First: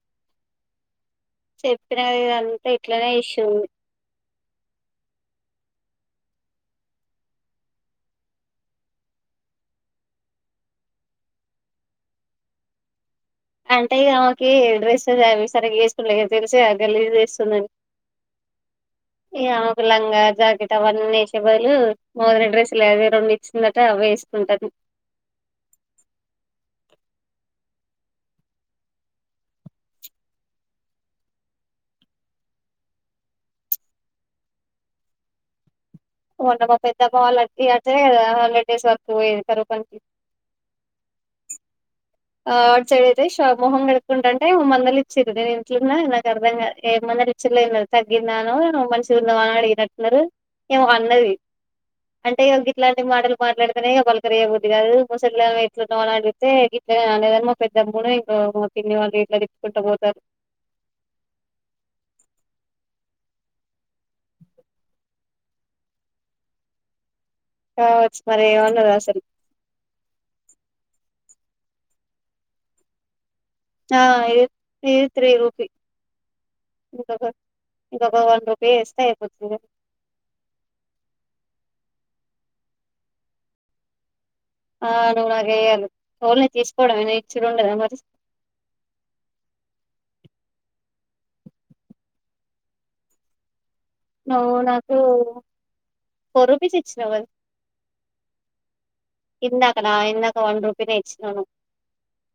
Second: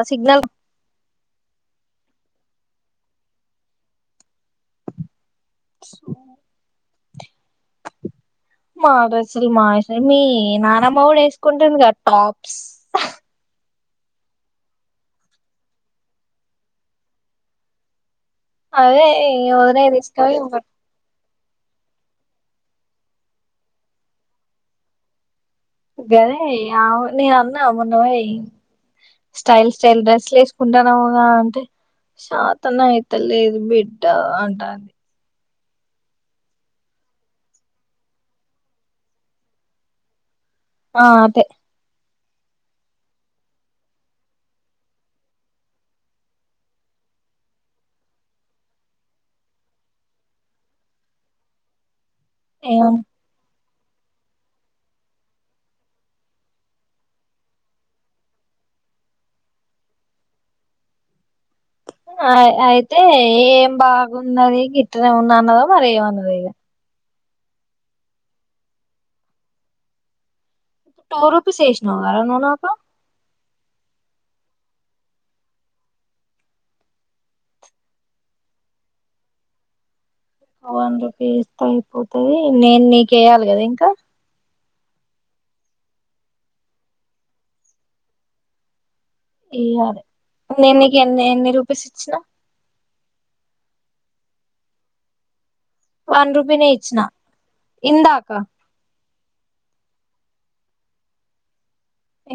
ఆ సిగ్నల్ చెప్పిన కదా ఇదంతా ఇట్లనే ఇష్యూ సో మా డ్రెస్సులు మాశినయ్ మీ నానమ్మ గుడా ఎస్కుంటుంది కదా టాప్స్ అంటే ఇగ ఆమెకి ఏ డడ్రెస్సెస్ అవి సరిగా ఎస్కుంట లేద్ గా తెలిసేగా గలీజ్ చేస్తుందని అదే ఓదినయ్ తీస్కపోయి ఎవలు మొన్న డ్రెస్లు అవే రెండు ఇచ్చిందట అవే ఎస్కుంటాంది. గదే ఆ నేనన్నా మొన్న పోయి స్టైల్ స్టైల్ డ్రెస్సులేస్కుంటానవుగా అంటే చాతనయిత లేదు బిడ్డా అంటాంది. మొన్న మా పెద్దమ్మ హండ్రెడ్ డేస్ వర్క్ పోయేది కరువు పనికి ఆ అదే ఆ అట్ సైడ్ అయితేష మొహం కడుక్కుంటంటే ఓ మందలిచ్చిర్రు నేను ఇంట్లోన్నా నాకు అర్ధంగా ఏ మందలిచ్చిలేంలే తగ్గిదాఅనో మంచిగున్నవాని అడిగినట్టున్నారు ఏమో అన్నది అంటే ఇగ ఏమ గిట్లాంటి మాటలు మాట్లాడ నే పలకరేయ్య బుద్దిగాదు [unintelligible] లేదనలే మా పెద్దమ్మడ్ ఇంకో మా పిన్ని వాళ్ళు ఇట్లా తిట్టుకుంట పోతరు అ అయితే ఏం బాగున్నది గిట్టనే ఉన్న అన్నదో మరి ఏమన్నదో ఇగ కావచ్చు మరి ఏమన్నదో అసలు టు రూపీస్ ఏషినవరా నువ్వు నాకు ఆ ఇ ఇది త్రీ రూపీ ఇంకొక ఇంకొక వన్ రూపీ ఎస్తె అయిపోతదే వన్ రుపీస్ ఎస్తే అయిపోతది నేన్ నీకేయ్యాలికదా ఇంకా ఆ నువ్వు నాకెయ్యాలి ఓన్లీ తీసుకోవడమేనా ఇచ్చుడుండదా మరి ఇయ్యాలే నేన్ నీకు ఎన్ని ఎన్ని రూపీస్ ఇచ్చినా నువ్వు నాకూ వన్ రూపీ నే ఇచ్చిన ఇందాకా ఇందకన ఇందాక వన్ రూపీనే ఇచ్చినాను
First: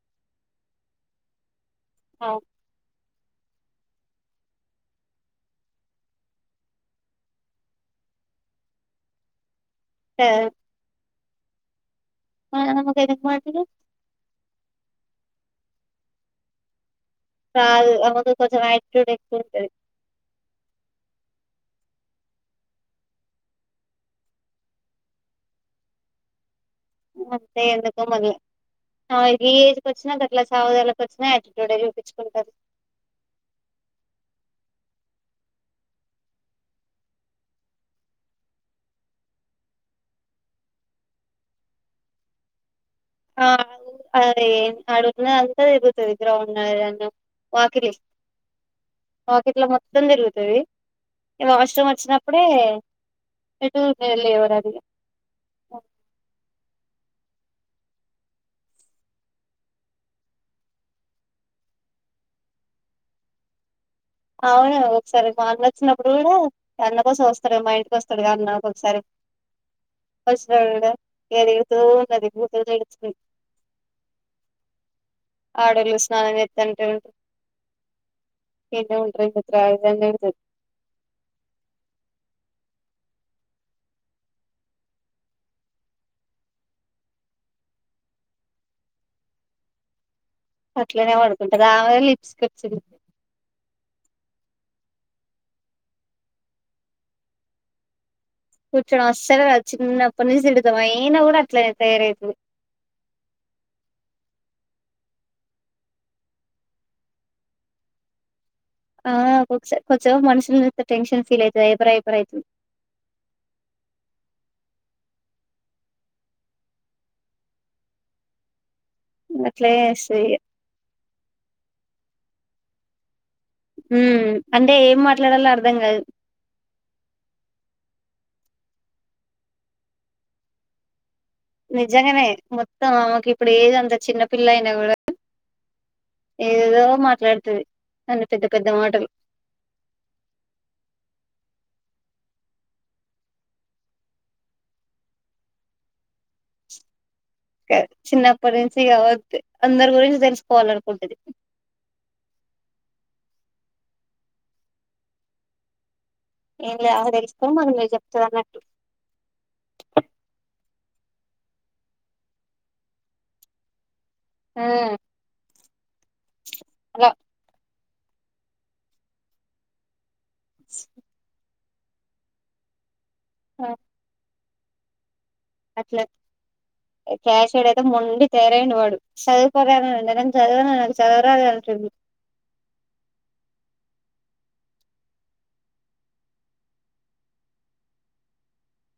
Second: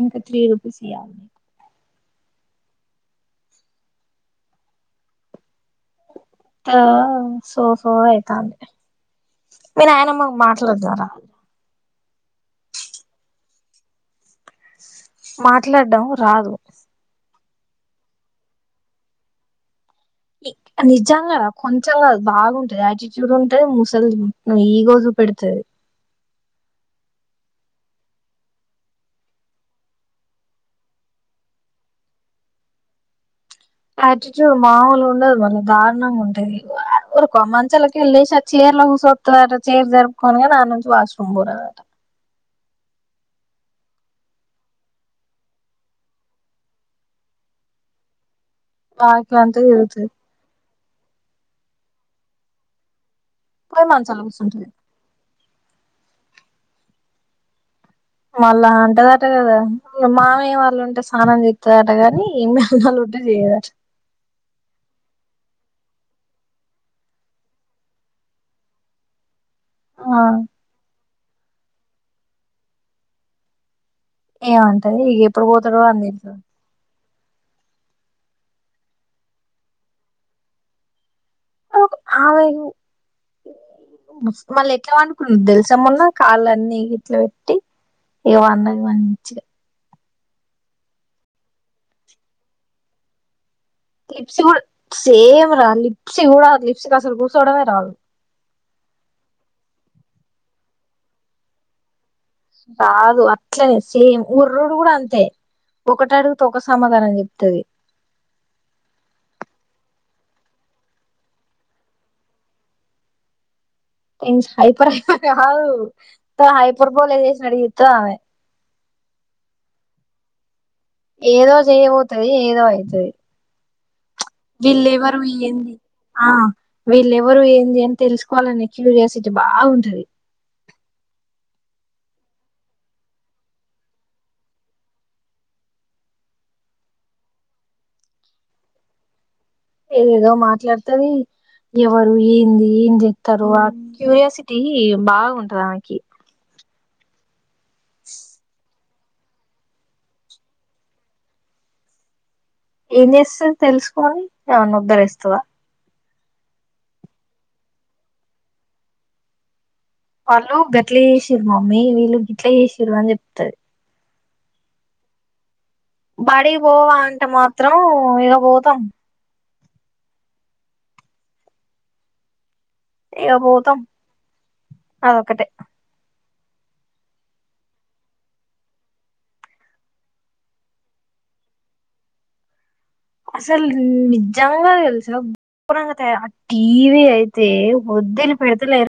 ఇంకా త్రీ రూపీస్ ఇయ్యాలి అ తా సో సో అయితాంది మీ నయానమ్మకు మాట్లాడాదార నాయనమ్మకు ఎందుకు ఫోన్ చేసిరు మాట్లాడం రాదు కాదు ఆమెకు కొంచెం యాటిట్యూడ్ ఎక్కువుంటది నిజంగా రా కొంచెం బాగుంటది యాటిట్యూడ్ ఉంటది ముసలిది ఈగో చూపెడుతది అంతే ఎందుకో మరి ఆమెగి ఏజ్ వచ్చినా గట్లా సావుదలకి వచ్చినా యాటిట్యూడ్ చూపిచుకుంటది ఆయాటిట్యూడ్ మాముూలుగ ఉండదు మళ్ళ దారుణంగా ఉంటది ఓరుకో మంచాలకెళ్లేసి ఆ చైర్ ల కూసోవాత్తదాట చైర్ జరుపుకొని కనీ ఆనుంచి వాష్రూమ్ బోరదాట అ [unintelligible] అంత దిరుగుతది గ్రౌండ్ నన్నం వాకిలి వాకిలాంత వాకిట్లో మొత్తం తిరుగుతది వాష్రూమ్ వచ్చినప్పుడే పోయి ఏటోపే మంచాల కూసుంటది లేవరాదు ఇగా ఓ మళ్ళా అంటదట కదా మామయ వాళ్ళు ఉంటే స్నానం చెస్తదట కానీ ఏ మ నోళ్ళు ఉంటే చేయ్యదట అవును ఒకసారి మా అల్లుడాచ్చినప్పుడు కూడా అన్న కోసం వస్తడు గా మా ఇంటికి వస్తాడుక అన్న ఒకొక సారి ఆ పస్రా రోడ్ అ ఇగా తిడుతూ ఉంటది బూతులు తిడుతు ఏమంటది ఇగ ఎప్పుడు పోతారో అని స్నానం తిడుతది చేత్తంటే ఇన్నే ఉంటారా ఇండ్లకు రాలేదా అని తిడుతది ఆమెకు మస్ మళ్ళ ఎట్లా పండుకున్న తెలుసామొన్న కాళ్ళన్నిీ గిట్లా పెట్టి ఇగ పన్నది మంచిగా అట్లనే పడుకుంటది ఆమెనే లిప్స్కచ్చిళ్ళు లిప్సీ కూడా సేమ్ రా లిప్సీ కూడా లిప్సికి అసలు కూసోడమే రాదు కూర్చోడం అస్సలే రాదు చిన్నప్పునుంచి తిడుతా అయినా కూడా అట్లేనే తయారఇర్రు కాదు అట్లనే సేమ్ ఒర్రుడు కూడా అంతే ఒకటి అడుగుతే ఒక సమాధానం చెప్తది ఆ ఒకొక సా కొంచెం మనుషులను చూత్తే టెన్షన్ ఫీల్ అవుతది ఐపర్ ఐపర్ అయితది హై హ హ హైపర్ బోలా చేసినటు చేస్తది అమె అట్లే చేస్తది ఇక ఏదో చేయబోతుది ఏదో అవుతుది ఉమ్ అంటే ఏం వీళ్ళేవరు మాట్లాడాలో అర్ధం వయ్యంది కాదు ఆ వీళ్ళవరుయంది అ తెలుసుకోవాలనే క్యూరియాసిటీ బాగుంటది నిజంగానే మొత్తం ఆమెకు ఇప్పుడు ఏద అంత చిన్న పిల్ల అయినా కూడా ఏదేధో మాట్లాడుతుంది అన్నీ పెద్ద పెద్ద మాటలు ఏదదో మాట్లాడుతది ఎవరు ఏంది ఏం చెప్తారు ఆ క్యూరియాసిటీ బాగుంటది ఆమెకి చిన్నప్పటి నుంచి గా అందరి గురించి తెలుసుకోవాల అనుకుంటది ఏం చేస్తుందో తెలుసుకొని ఎవరినైనా ఉద్ద్దరిస్తుందా ఏం లే ఆమే తెలుసుకొని మనకు చెప్తాది అన్నట్టు వాళ్ళు గట్ల చేసారు మమ్మీ వీళ్ళు గిట్ల చేసర అని చెప్తది ఆ బడికి పోవా అలా అంటే మాత్రం ఓ ఇకా పోతాది ఏక పోతం అదొక్కటే అట్లా క్యాషయడ్ అయితే మొండి తయారయిండు వాడు చదువుకోరా అంటే నేను చదవను నాకు చదువు రాదు అంటుడు అసలు నిజంగా తెలుసా గోరంగ తయ ఆ టీవీ అయితే వద్దులి పెడతలేరు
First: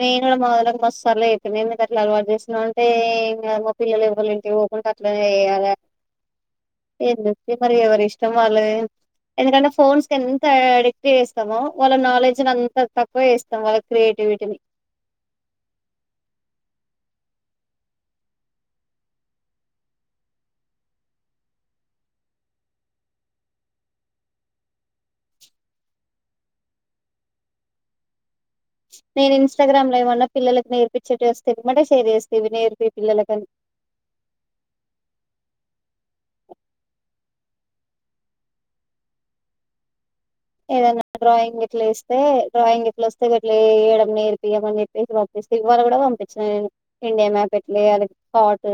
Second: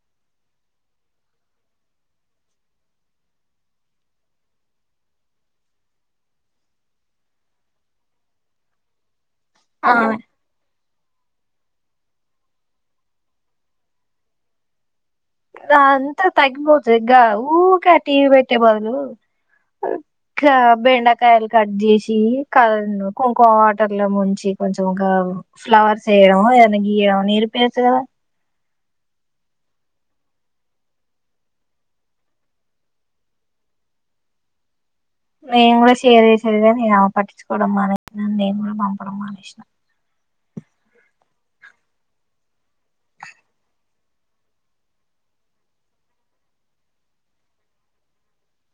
నేను కూడా మాకి మసార్ అయితు నందుకు అట్లా అలవాటు చేసినా అంటేంకా మా పిల్లలు ఎవరి ఇంటి పోవ్వకుండా అట్లనే వయాలి ఎందుే మరి ఎవరి ఇష్టం వాళ్ళది ఎందుకంటే ఆ ఫోన్స్ ఎంత ఆడి చేస్తాము వాళ్ళ నాలెడ్జ్ ని అంతా తక్కువ చేస్తాం వాళ్ళ క్రియేటివిటీని అంతా తగ్గిపోతుంది ఊక టీవీ పెట్టే బదులు బెండకాయలు కట్ చేసి క కొంకో వాటర్ లో ముంచి కొంచెం ఇంకా ఫ్లవర్స్ వేయడం ఏదనా గీయడం నేర్పియచు కదా నేను ఇన్స్టాగ్రామ్ లో ఏమన్నా పిల్లలలకు నేర్పచ్చేట్ వస్తేమాటే షేర్ చేస్తేవి నేర్పి పిల్లలకని నేను కూడా చేరే సరిగా నేను పట్టించుకోవడం మానేసాను నేను కూడా పంపడం మానేసినా ఏదన్నా డ్రాయింగ్ ఎట్లా ఇస్తే డ్రాయింగ్ ఎట్లా వస్తే వేయడం నేర్పియమని చెప్పేసి పంపిస్తే ఇవాళ కూడా పంపించిన నేను ఇండియా మ్యాప్ ఎట్ల వేయాలి కాట్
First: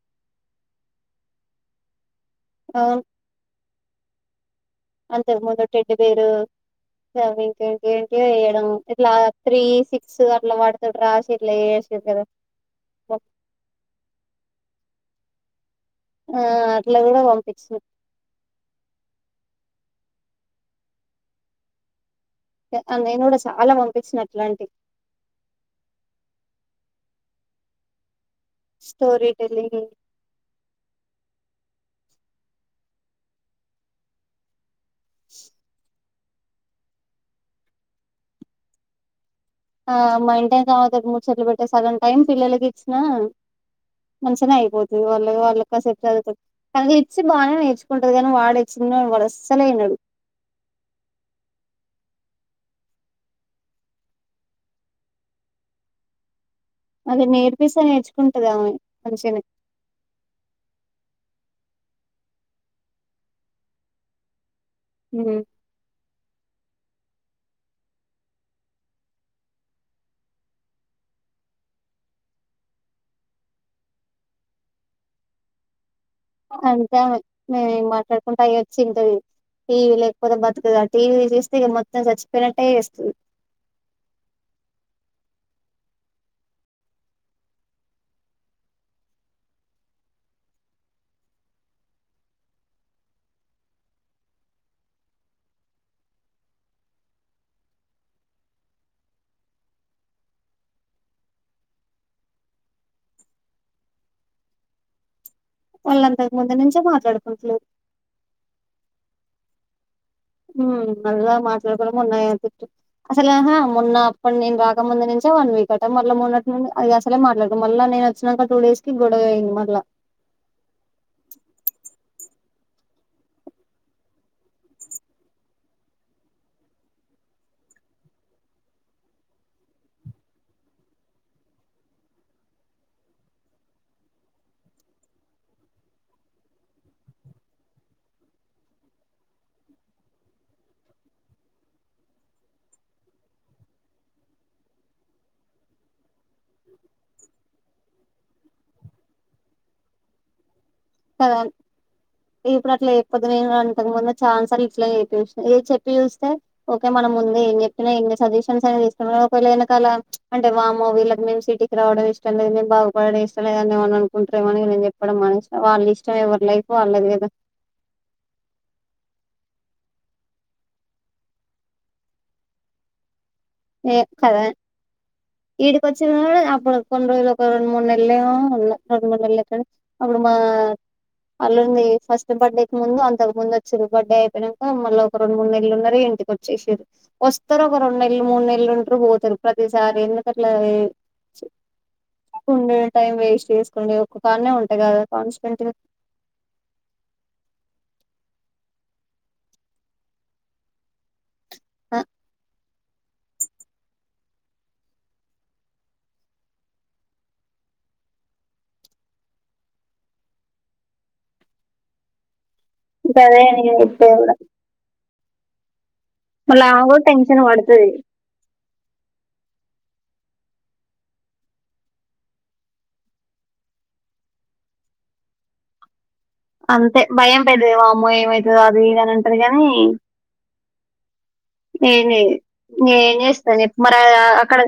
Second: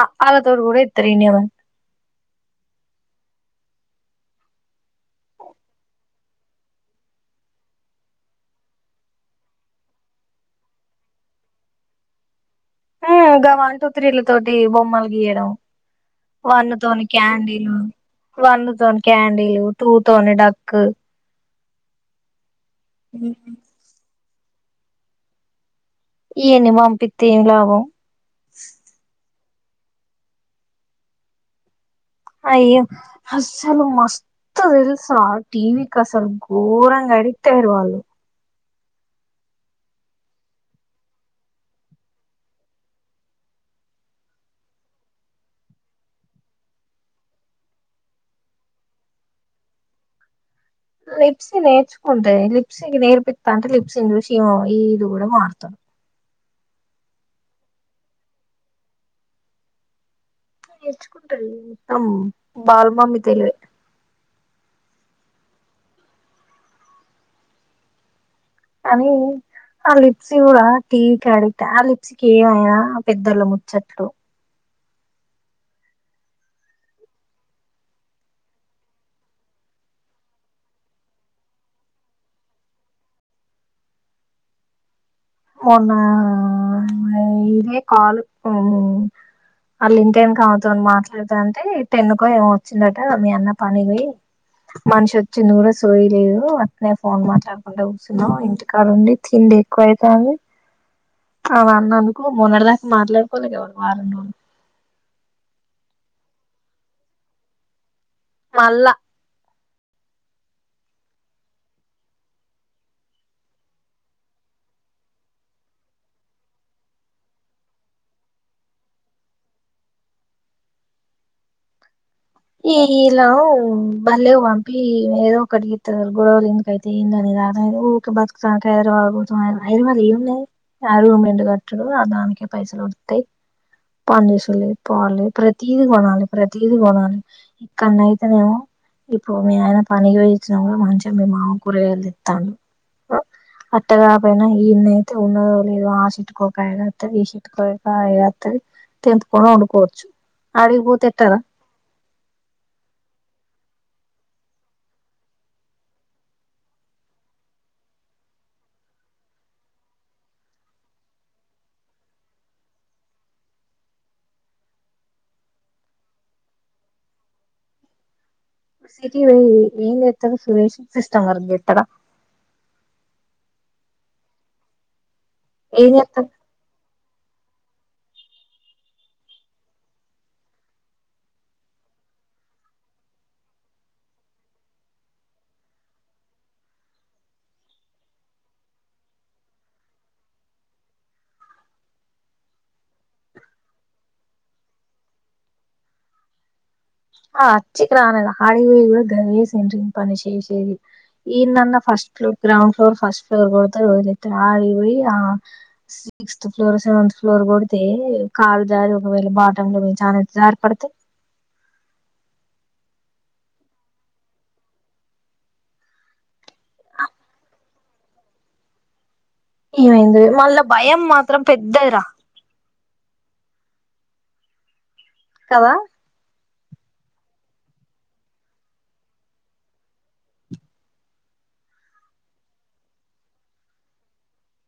ఆ ఆ ల తోడు కూడా అయితలేదు అవును అంతకు ముందు టెడి పేరు ఇంకేంటి వేయడం ఇట్లా త్రీ సిక్స్ అట్లా వాడతాడు రాసి ఇట్లా వేసిరు కదా హ గ వన్ టూ త్రీలు తోటి బొమ్మల్ గీయడం ఆ వాళ్ళు అట్లా తని కూడా క్యాడిల్ పంపించిన వాళ్ళు తన క్యాడిల్ టూ తోనే డకు నేను కూడా చాలా పంపించిన ఇట్లాంటి ఈని పంపితే ఏమీ లాభం స్టోరీ తెలిదు అయ్యో అస్సలు మస్త స టీవి కస అసలు గోరంగా ఎడిక్ట్ అయ్యారు వాళ్ళు ఆ మై టైం కాతడు మూడు చెట్లు పెట్టే సగం టైం పిల్లలకి ఇచ్చినా మంచిగానే అయిపోతుది వాళ్ళ వాళ్ళకిసెట్ చదువుతుంది కానీ ఇచ్చి బాగానే నేర్చుకుంటది కానీ వాడె చిన్నోడు అస్సలే వినడు లిప్స్ నేర్చుకుంటయి లిప్స్ నేర్పిస్తా అంటే లిప్స్ ఇందుషమ ఇ ఇది కూడా మారుతది అద నేర్పిస్తా నేర్చుకుంటది ఆమె మంచిగనే నేర్చుకుంటా మొత్తం బాలమమి తెలివే హ కానీ ఆ లిప్సీ కూడా టీ క అడిక్ట ఆ లిప్సీకి ఏమయినా పెద్దళ్ళ ముచ్చట్లు అంతే ఆమె మేము మాట్లాడుకుంటా అ వచ్చి ఇంట టీవీ లేకపోతే బతుకదుా టీవీ చేస్తే ఇక మొత్తం చచ్చిపోయినట్టే చేస్తది. మన్న ఇదే కాల్ వాళ్ళ ఇంటేం కావదు అని మాట్లాడతా అంటే టెన్నుకో ఏమ వచ్చిందట మీ అన్న పని పో మనిషి వచ్చింది కూడా సోయలేదు అట్నే ఫోన్ మాట్లాడుకుంటడా కూర్చున్నాం ఇంటికాడండి తిండి ఎక్కువై కా అ నన్ను అనుకో మొన్నటి దాకా మాట్లాడుకోవలే ఎవరు వారం రోజు వాళ్ళంతకు ముందు నుంచే మాట్లాడుకుంటలేరు మళ్ళ ఉమ్ మళ్ళా మాట్లాడుకోవడం ఉన్నాయిటు అసలే మొన్న అప్పడు నేను రాకముంది నుంచే వన్ వీక్ అట్ట మళ్ళా మొన్నట్ నుండి అది అసలే మాట్లాడుకోం మళ్ళా నేను వచ్చినాక టూ డేస్ కి గొడవ అయింది మళ్ళా ఈ ఇలా బల్లేె పంపి ఏదో ఒకటికి గొడవలు ఎందుకైతే ఏందని రా ఊరికి బతుకుతానికి ఐదవా ఐదవాలు ఏ ఉన్నాయి ఆ రూమ్ ఎండు కట్టడు ఆ దానికే పైసలు వడతాయి పని చేసులే పోలే ప్రతీది కొనాలి ప్రతీది కొనాలి ఇక్కడన అయితే నేము ఇప్పుడు మీ ఆయన పనికి వయిచ్చినా కూడా మంచిగా మీ మామ కూర వెదిస్తాను అట్టగా పయినా ఈన్న అయితే ఉన్నదో లేదో ఆ చెట్టుకో ఒక అగస్తది ఈ చెట్టుకో అగస్తది తెంపుకని వండుకోవచ్చు అడిగి పోతే ఎటార కదా ఇప్పుడు అట్లా చెయిపోతుద్దు నేను అంతకు ముందు ఛాన్స్ ఇట్లా చె చూ ఏ చెప్పి చూస్తే ఓకే మనం ముందు ఏం చెప్పినా ఎన్ని సజెషన్స్ అ ఒకవేళ వెనకాల అంటే వాముమో వీళ్ళకి మేము సిటీకి రావడం ఇష్టం లేదు మేము బాగుపడడం ఇష్టం లేదని ఏమని అనుకుంటారేమో అని న చెప్పడం మనే వాళ్ళ ఇష్టం ఎవరి లైఫ్ వాళ్ళది కదా సిటీ వై ఏం ఎస్త సుల్యూషన్ సిస్టమ్ వర్క్ చేస్తడ ఏక్కదే ఇడికి ఏం వచ్చి నో చేత్తడు డ్ మ అ కొన్ని రోజులు ఒక రెండు మూడు నెళ్లే మో ఉన్నారు రెండు మూడు నెలక్క అప్పుడు మా అల్లంది ఫస్ట్ బర్త్డే క ముందు అంతకు ముందు వచ్చారు బర్త్డే అయిపోయినాక మళ్ళీ ఒక రెండు మూడు నెలలు ఉన్నారు ఇంటికి వచ్చేసారు వస్తారు ఒక రెండు నెలలు మూడు నెలలు ఉంటారు పోతారు ప్రతిసారి ఎందుకు అట్ల ఉమ్ టైం వేస్ట్ చేసుకుే ఒ కానే ఉంటాయి కదా కాన్స్ ఆ అచ్చికలన ఆడపోయ కూడా కూడా దేయే సంట పను శే సే ఈన్నన్న ఫస్ట్ లొ గౌడ్ ఫ్లోర్ ఫస్ట్ ఫ్లోర్ కొడత రోజులయితే ఆడిపోయి ఆ సిక్స్త్ ఫ్లోర్ సెవెంత్ ఫ్లోర్ కొడితే కాలు జారి ఒకవేళ బాటమ్ లో మీ చాన జారి పడితే ఇకాదే ఎతే మళ్ళ అమెకూడా టెన్షన్ పడుతది ఏమైంది మళ్ళ భయం మాత్రం పెద్దదిరా కవ అంతే భయం పెద్దది మా వామ్మో ఏమవుతుందో అది ఇదని అంటారు నీ న నేను చేస్తాను మరి అక్కడ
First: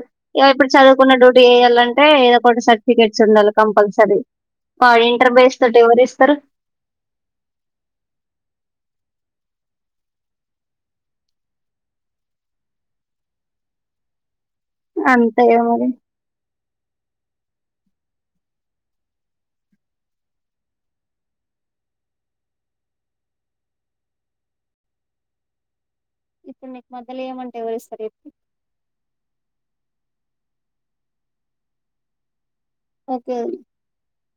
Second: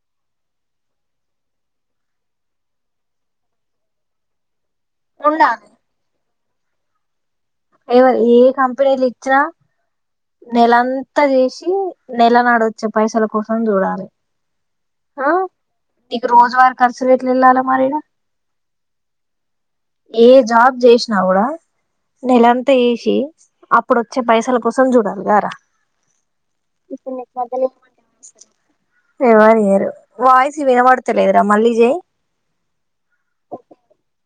ఇప్పుడు చదువుకున్న డ్యూటీ చేయాలంటే ఏదో ఒక సర్టిఫికెట్స్ ఉండాలి కంపల్సరీ ఆ ఇంటర్ బెస్ట్ ఉండాలి ట ఎవరు ఇస్తరు ఏవ ఏ కంపెనీలు ఇచ్చినా నెలంతా చేసి నెల నాడొచ్చే పైసల కోసం చూడాలి హ అంతే ఇగ మరి ఇక రోజువార కర్చులు వట్లే అలా మరి ఎలా ఏ జాబ్ చేసిన కూడా నెలంతా చేసి అపుడు వచ్చే పైసల కోసం జూడాలి కార ఇప్పుడు నీకు మధ్యలో ఏమంటే ఎవరిస్తారు చెప్పు ఎవారియరు వయస్ వినపడతలేదరా మల్లిజెయ్ ఓకేండి